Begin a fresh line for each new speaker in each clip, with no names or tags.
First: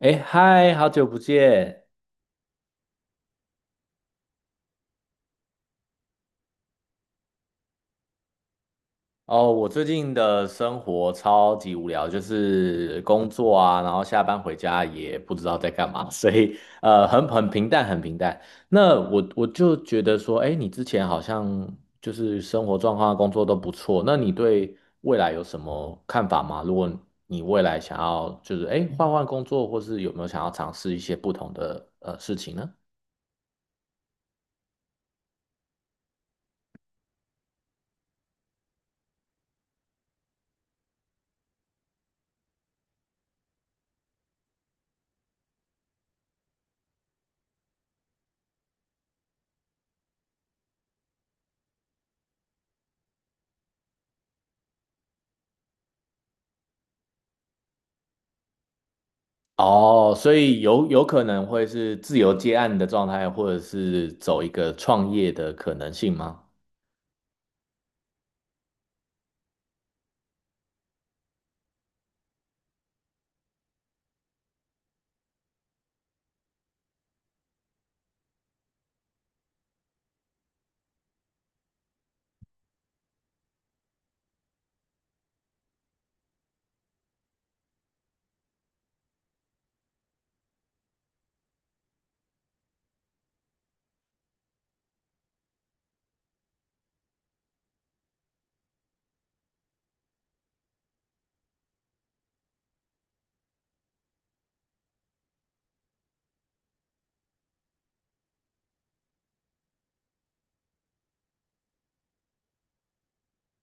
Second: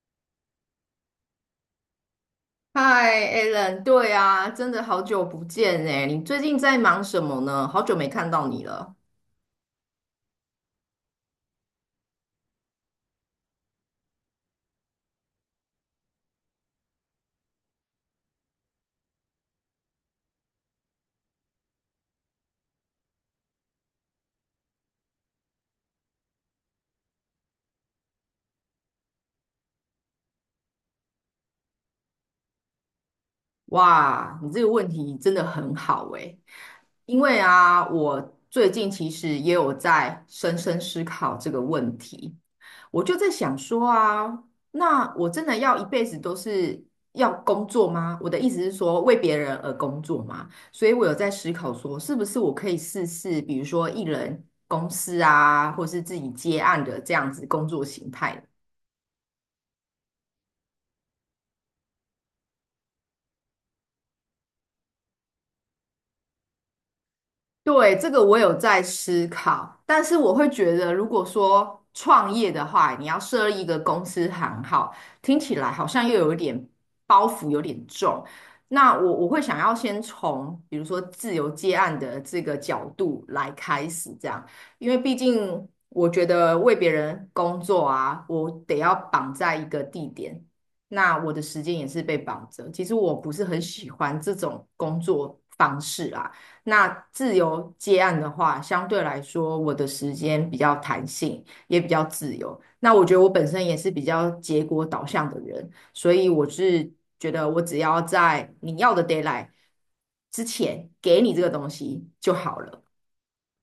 哎，嗨，好久不见！
嗨，Alan，对啊，真的好久不见哎，你最近在忙什么呢？好久没看到你了。
哦，我最近的生活超级无聊，就是工作啊，然后下班回家也不知道在干嘛，所以很平淡，很平淡。那我就觉得说，哎，你之前好像就是生活状况啊、工作都不错，那你对未来有什么看法吗？如果你未来想要就是哎换换工作，或是有没有想要尝试一些不同的事情呢？
哇，你这个问题真的很好诶，因为啊，我最近其实也有在深深思考这个问题，我就在想说啊，那我真的要一辈子都是要工作吗？我的意思是说为别人而工作吗？所以我有在思考说，是不是我可以试试，比如说艺人公司啊，或是自己接案的这样子工作形态呢？
哦，所以有可能会是自由接案的状态，或者是走一个创业的可能性吗？
对，这个我有在思考，但是我会觉得，如果说创业的话，你要设立一个公司行号，听起来好像又有一点包袱，有点重。那我会想要先从比如说自由接案的这个角度来开始，这样，因为毕竟我觉得为别人工作啊，我得要绑在一个地点，那我的时间也是被绑着。其实我不是很喜欢这种工作方式啦。那自由接案的话，相对来说我的时间比较弹性，也比较自由。那我觉得我本身也是比较结果导向的人，所以我是觉得我只要在你要的 deadline 之前给你这个东西就好了。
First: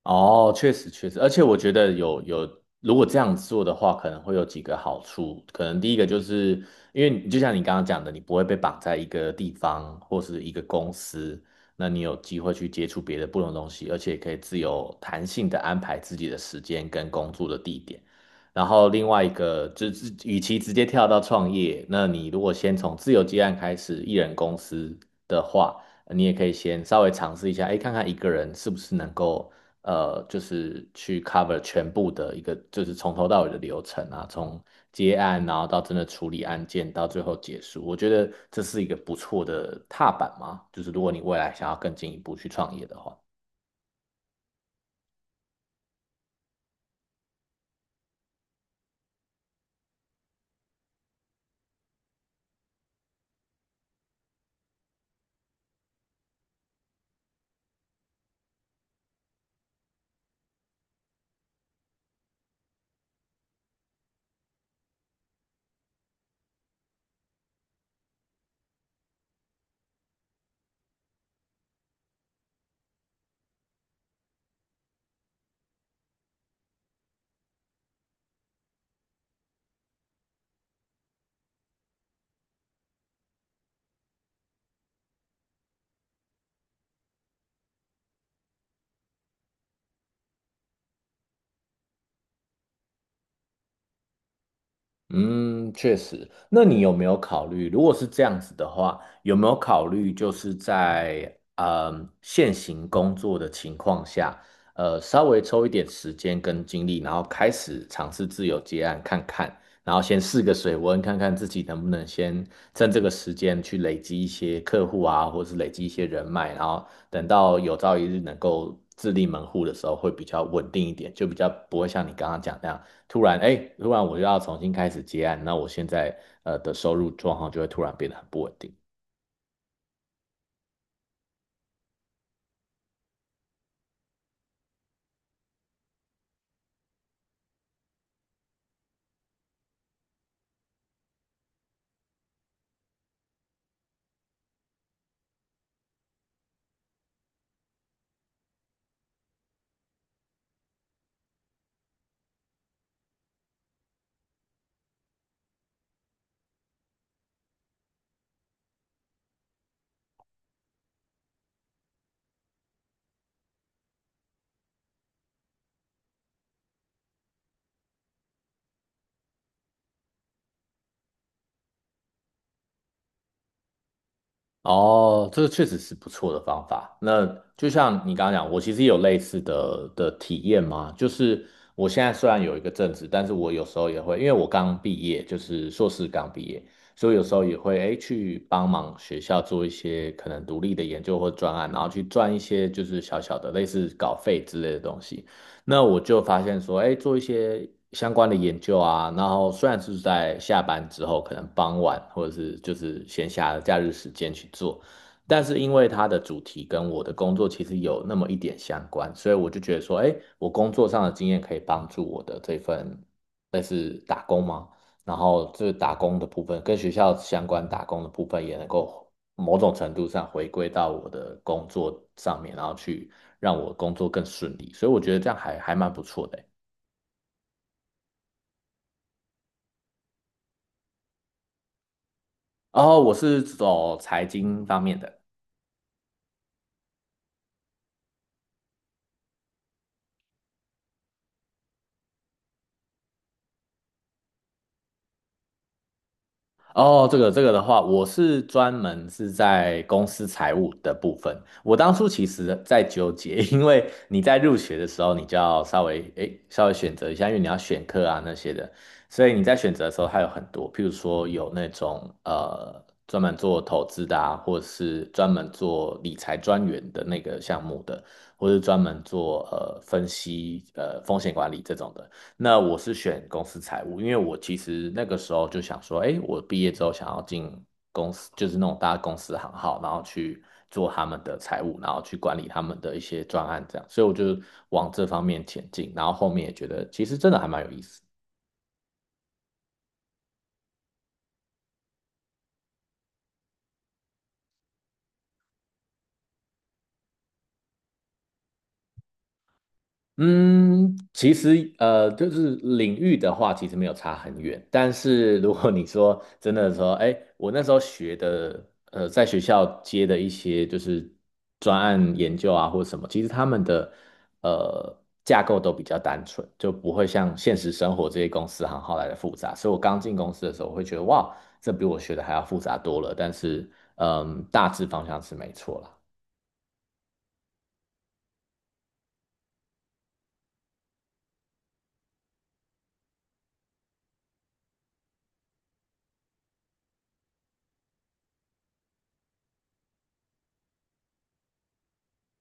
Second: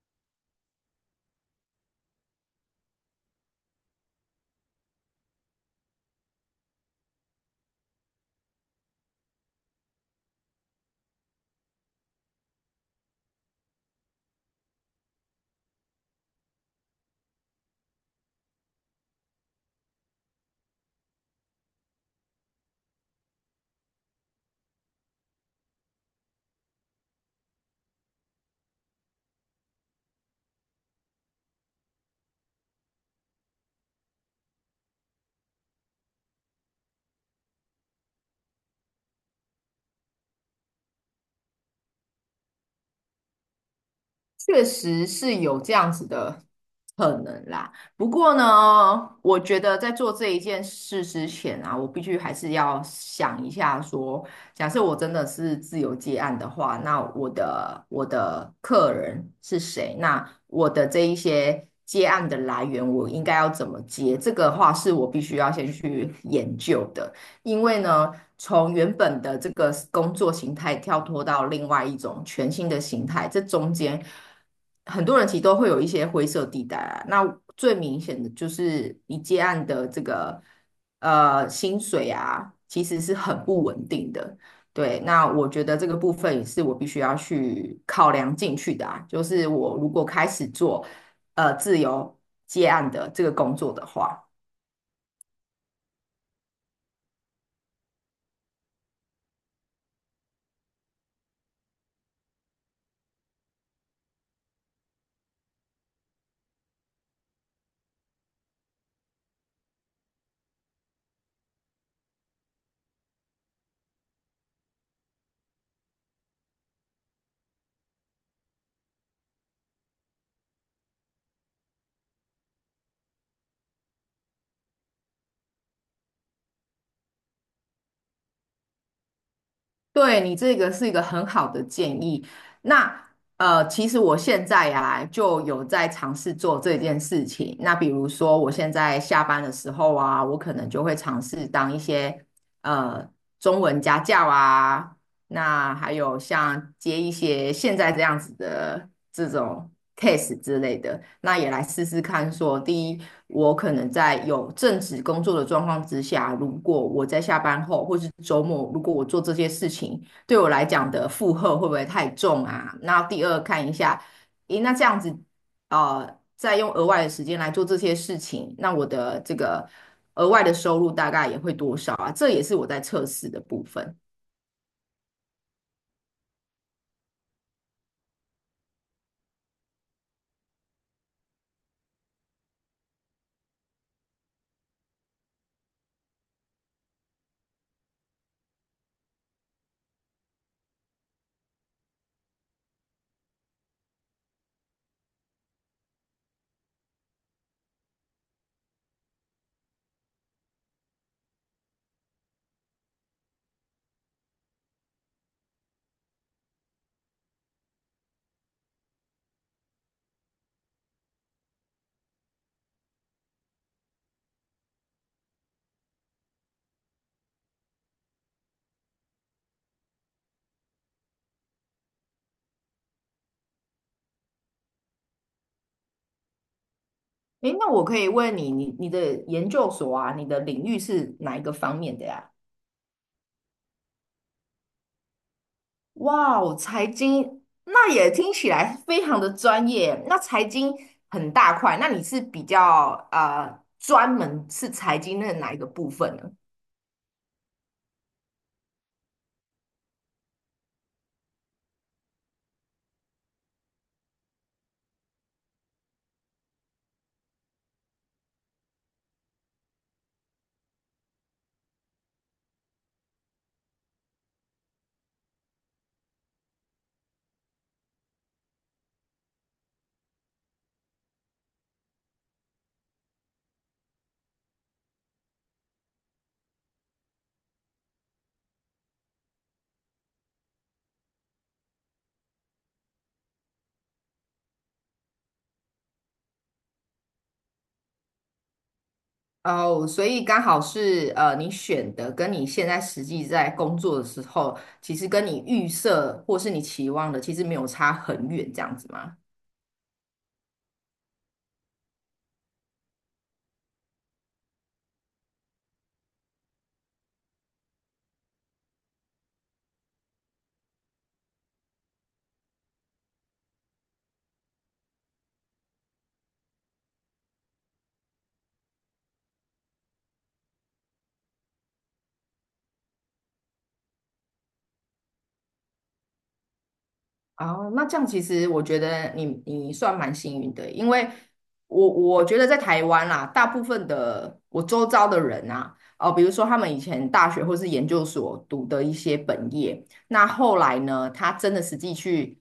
哦，确实确实，而且我觉得如果这样做的话，可能会有几个好处。可能第一个就是，因为你就像你刚刚讲的，你不会被绑在一个地方或是一个公司，那你有机会去接触别的不同的东西，而且可以自由弹性的安排自己的时间跟工作的地点。然后另外一个就是，与其直接跳到创业，那你如果先从自由接案开始，一人公司的话。你也可以先稍微尝试一下，哎，看看一个人是不是能够就是去 cover 全部的一个，就是从头到尾的流程啊，从接案，然后到真的处理案件，到最后结束。我觉得这是一个不错的踏板嘛，就是如果你未来想要更进一步去创业的话。
确实是有这样子的可能啦。不过呢，我觉得在做这一件事之前啊，我必须还是要想一下说，假设我真的是自由接案的话，那我的客人是谁？那我的这一些接案的来源，我应该要怎么接？这个话是我必须要先去研究的。因为呢，从原本的这个工作形态跳脱到另外一种全新的形态，这中间很多人其实都会有一些灰色地带啊。那最明显的就是你接案的这个薪水啊，其实是很不稳定的。对，那我觉得这个部分也是我必须要去考量进去的啊。就是我如果开始做自由接案的这个工作的话。
嗯，确实。那你有没有考虑，如果是这样子的话，有没有考虑就是在嗯现行工作的情况下，稍微抽一点时间跟精力，然后开始尝试自由接案看看，然后先试个水温，看看自己能不能先趁这个时间去累积一些客户啊，或是累积一些人脉，然后等到有朝一日能够自立门户的时候，会比较稳定一点，就比较不会像你刚刚讲那样。突然，哎，突然我就要重新开始接案，那我现在的收入状况就会突然变得很不稳定。
对，你这个是一个很好的建议。那其实我现在呀、就有在尝试做这件事情。那比如说，我现在下班的时候啊，我可能就会尝试当一些呃中文家教啊，那还有像接一些现在这样子的这种 case 之类的，那也来试试看说，第一，我可能在有正职工作的状况之下，如果我在下班后或是周末，如果我做这些事情，对我来讲的负荷会不会太重啊？那第二，看一下，咦，那这样子，呃，再用额外的时间来做这些事情，那我的这个额外的收入大概也会多少啊？这也是我在测试的部分。
哦，这个确实是不错的方法。那就像你刚刚讲，我其实也有类似的体验嘛，就是我现在虽然有一个正职，但是我有时候也会，因为我刚毕业，就是硕士刚毕业，所以有时候也会哎去帮忙学校做一些可能独立的研究或专案，然后去赚一些就是小小的类似稿费之类的东西。那我就发现说，哎，做一些相关的研究啊，然后虽然是在下班之后，可能傍晚或者是就是闲暇的假日时间去做，但是因为它的主题跟我的工作其实有那么一点相关，所以我就觉得说，哎，我工作上的经验可以帮助我的这份类似打工吗？然后这打工的部分跟学校相关打工的部分也能够某种程度上回归到我的工作上面，然后去让我工作更顺利，所以我觉得这样还蛮不错的。
诶，那我可以问你，你的研究所啊，你的领域是哪一个方面的呀？
然后我是走财经方面的。
哇哦，财经，那也听起来非常的专业。那财经很大块，那你是比较专门是财经的哪一个部分呢？
哦，这个这个的话，我是专门是在公司财务的部分。我当初其实在纠结，因为你在入学的时候，你就要稍微稍微选择一下，因为你要选课啊那些的，所以你在选择的时候，还有很多，譬如说有那种专门做投资的啊，或者是专门做理财专员的那个项目的，或是专门做分析风险管理这种的。那我是选公司财务，因为我其实那个时候就想说，哎，我毕业之后想要进公司，就是那种大公司行号，然后去做他们的财务，然后去管理他们的一些专案这样，所以我就往这方面前进，然后后面也觉得其实真的还蛮有意思。
哦，所以刚好是你选的跟你现在实际在工作的时候，其实跟你预设或是你期望的，其实没有差很远，这样子吗？
嗯，其实就是领域的话，其实没有差很远。但是如果你说真的说，哎，我那时候学的，在学校接的一些就是专案研究啊，或者什么，其实他们的呃架构都比较单纯，就不会像现实生活这些公司行号来的复杂。所以我刚进公司的时候，我会觉得哇，这比我学的还要复杂多了。但是，嗯，大致方向是没错啦。
哦，那这样其实我觉得你算蛮幸运的，因为我觉得在台湾啦，大部分的我周遭的人啊，哦、比如说他们以前大学或是研究所读的一些本业，那后来呢，他真的实际去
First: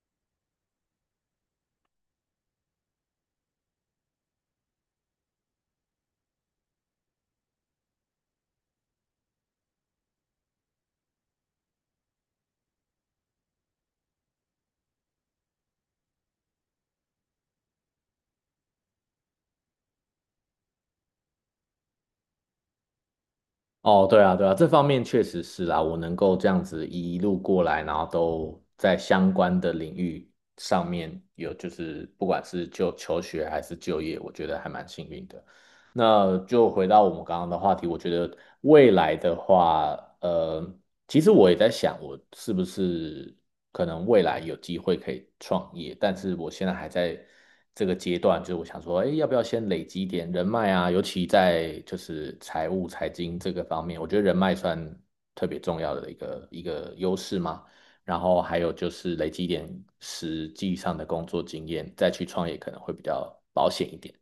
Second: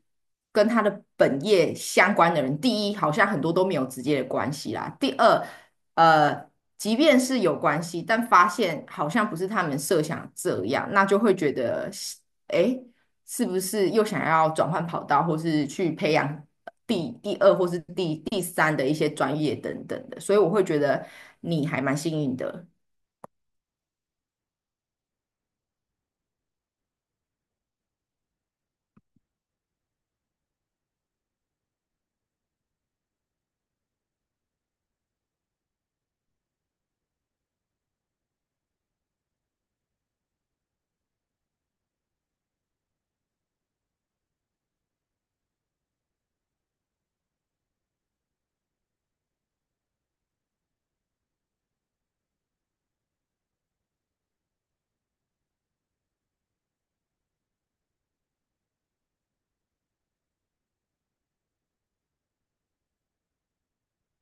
跟他的本业相关的人，第一，好像很多都没有直接的关系啦；第二，呃，即便是有关系，但发现好像不是他们设想这样，那就会觉得，诶。是不是又想要转换跑道，或是去培养第二或是第三的一些专业等等的，所以我会觉得你还蛮幸运的。
哦，对啊，对啊，这方面确实是啦，我能够这样子一路过来，然后都在相关的领域上面有，就是不管是就求学还是就业，我觉得还蛮幸运的。那就回到我们刚刚的话题，我觉得未来的话，其实我也在想，我是不是可能未来有机会可以创业，但是我现在还在这个阶段，就是我想说，哎，要不要先累积一点人脉啊？尤其在就是财务、财经这个方面，我觉得人脉算特别重要的一个优势嘛。然后还有就是累积一点实际上的工作经验，再去创业可能会比较保险一点。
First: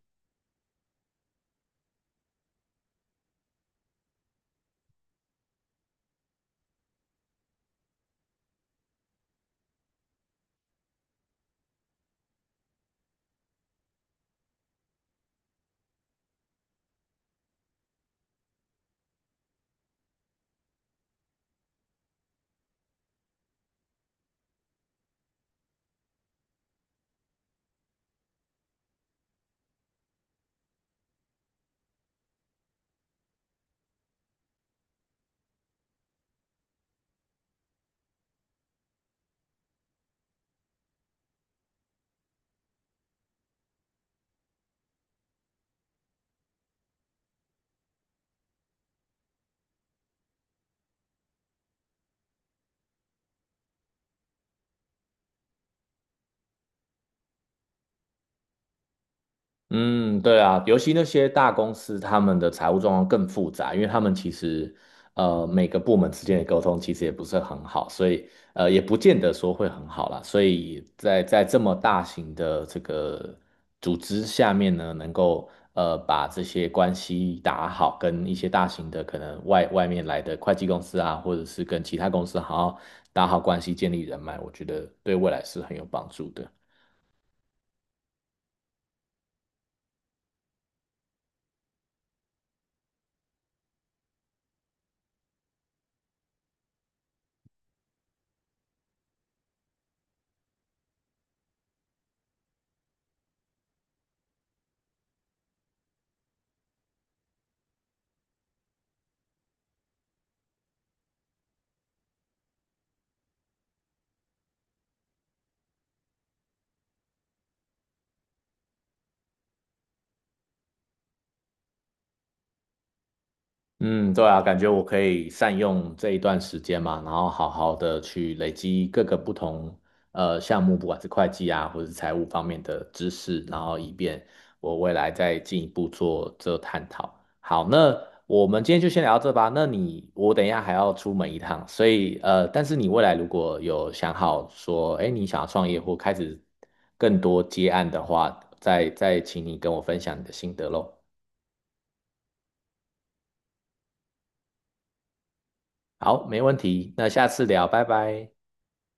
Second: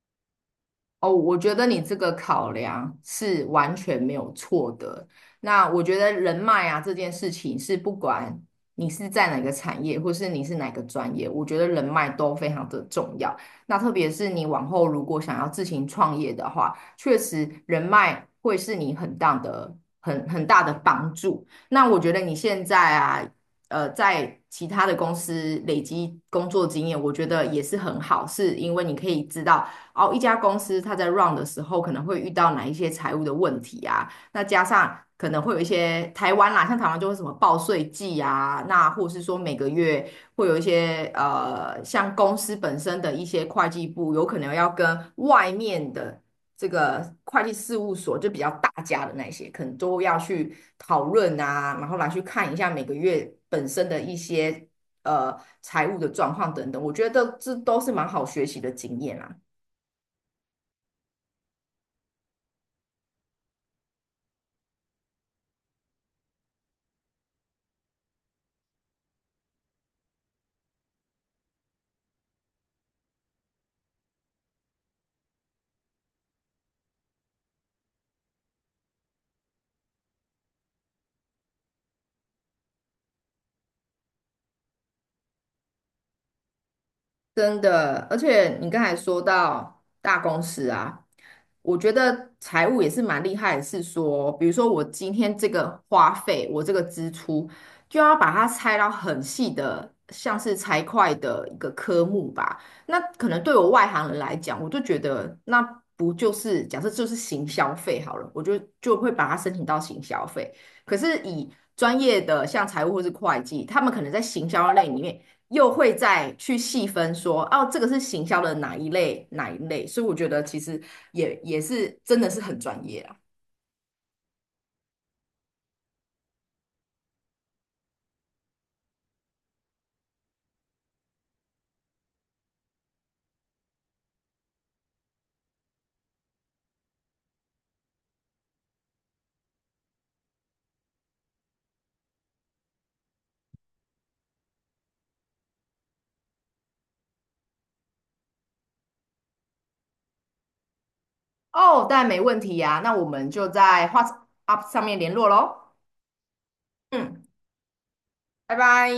哦，我觉得你这个考量是完全没有错的。那我觉得人脉啊这件事情是不管你是在哪个产业，或是你是哪个专业，我觉得人脉都非常的重要。那特别是你往后如果想要自行创业的话，确实人脉会是你很大的、很大的帮助。那我觉得你现在啊。在其他的公司累积工作经验，我觉得也是很好，是因为你可以知道哦，一家公司它在 run 的时候可能会遇到哪一些财务的问题啊？那加上可能会有一些台湾啦，像台湾就会什么报税季啊，那或是说每个月会有一些像公司本身的一些会计部有可能要跟外面的这个会计事务所，就比较大家的那些，可能都要去讨论啊，然后来去看一下每个月本身的一些呃财务的状况等等。我觉得这都是蛮好学习的经验啦。
嗯，对啊，尤其那些大公司，他们的财务状况更复杂，因为他们其实每个部门之间的沟通其实也不是很好，所以也不见得说会很好啦。所以在这么大型的这个组织下面呢，能够把这些关系打好，跟一些大型的可能外面来的会计公司啊，或者是跟其他公司好好打好关系，建立人脉，我觉得对未来是很有帮助的。
真的，而且你刚才说到大公司啊，我觉得财务也是蛮厉害的，是说，比如说我今天这个花费，我这个支出，就要把它拆到很细的，像是财会的一个科目吧。那可能对我外行人来讲，我就觉得那不就是假设就是行消费好了，我就会把它申请到行消费。可是以专业的像财务或是会计，他们可能在行销类里面。又会再去细分说，哦，这个是行销的哪一类哪一类，所以我觉得其实也是真的是很专业啊。
嗯，对啊，感觉我可以善用这一段时间嘛，然后好好的去累积各个不同项目，不管是会计啊，或者是财务方面的知识，然后以便我未来再进一步做这探讨。好，那我们今天就先聊到这吧。那你我等一下还要出门一趟，所以呃，但是你未来如果有想好说，哎，你想要创业或开始更多接案的话，再请你跟我分享你的心得喽。
哦，当然没问题呀、那我们就在 WhatsApp 上面联络喽。
好，没问题，那
嗯，
下次聊，拜拜。
拜拜。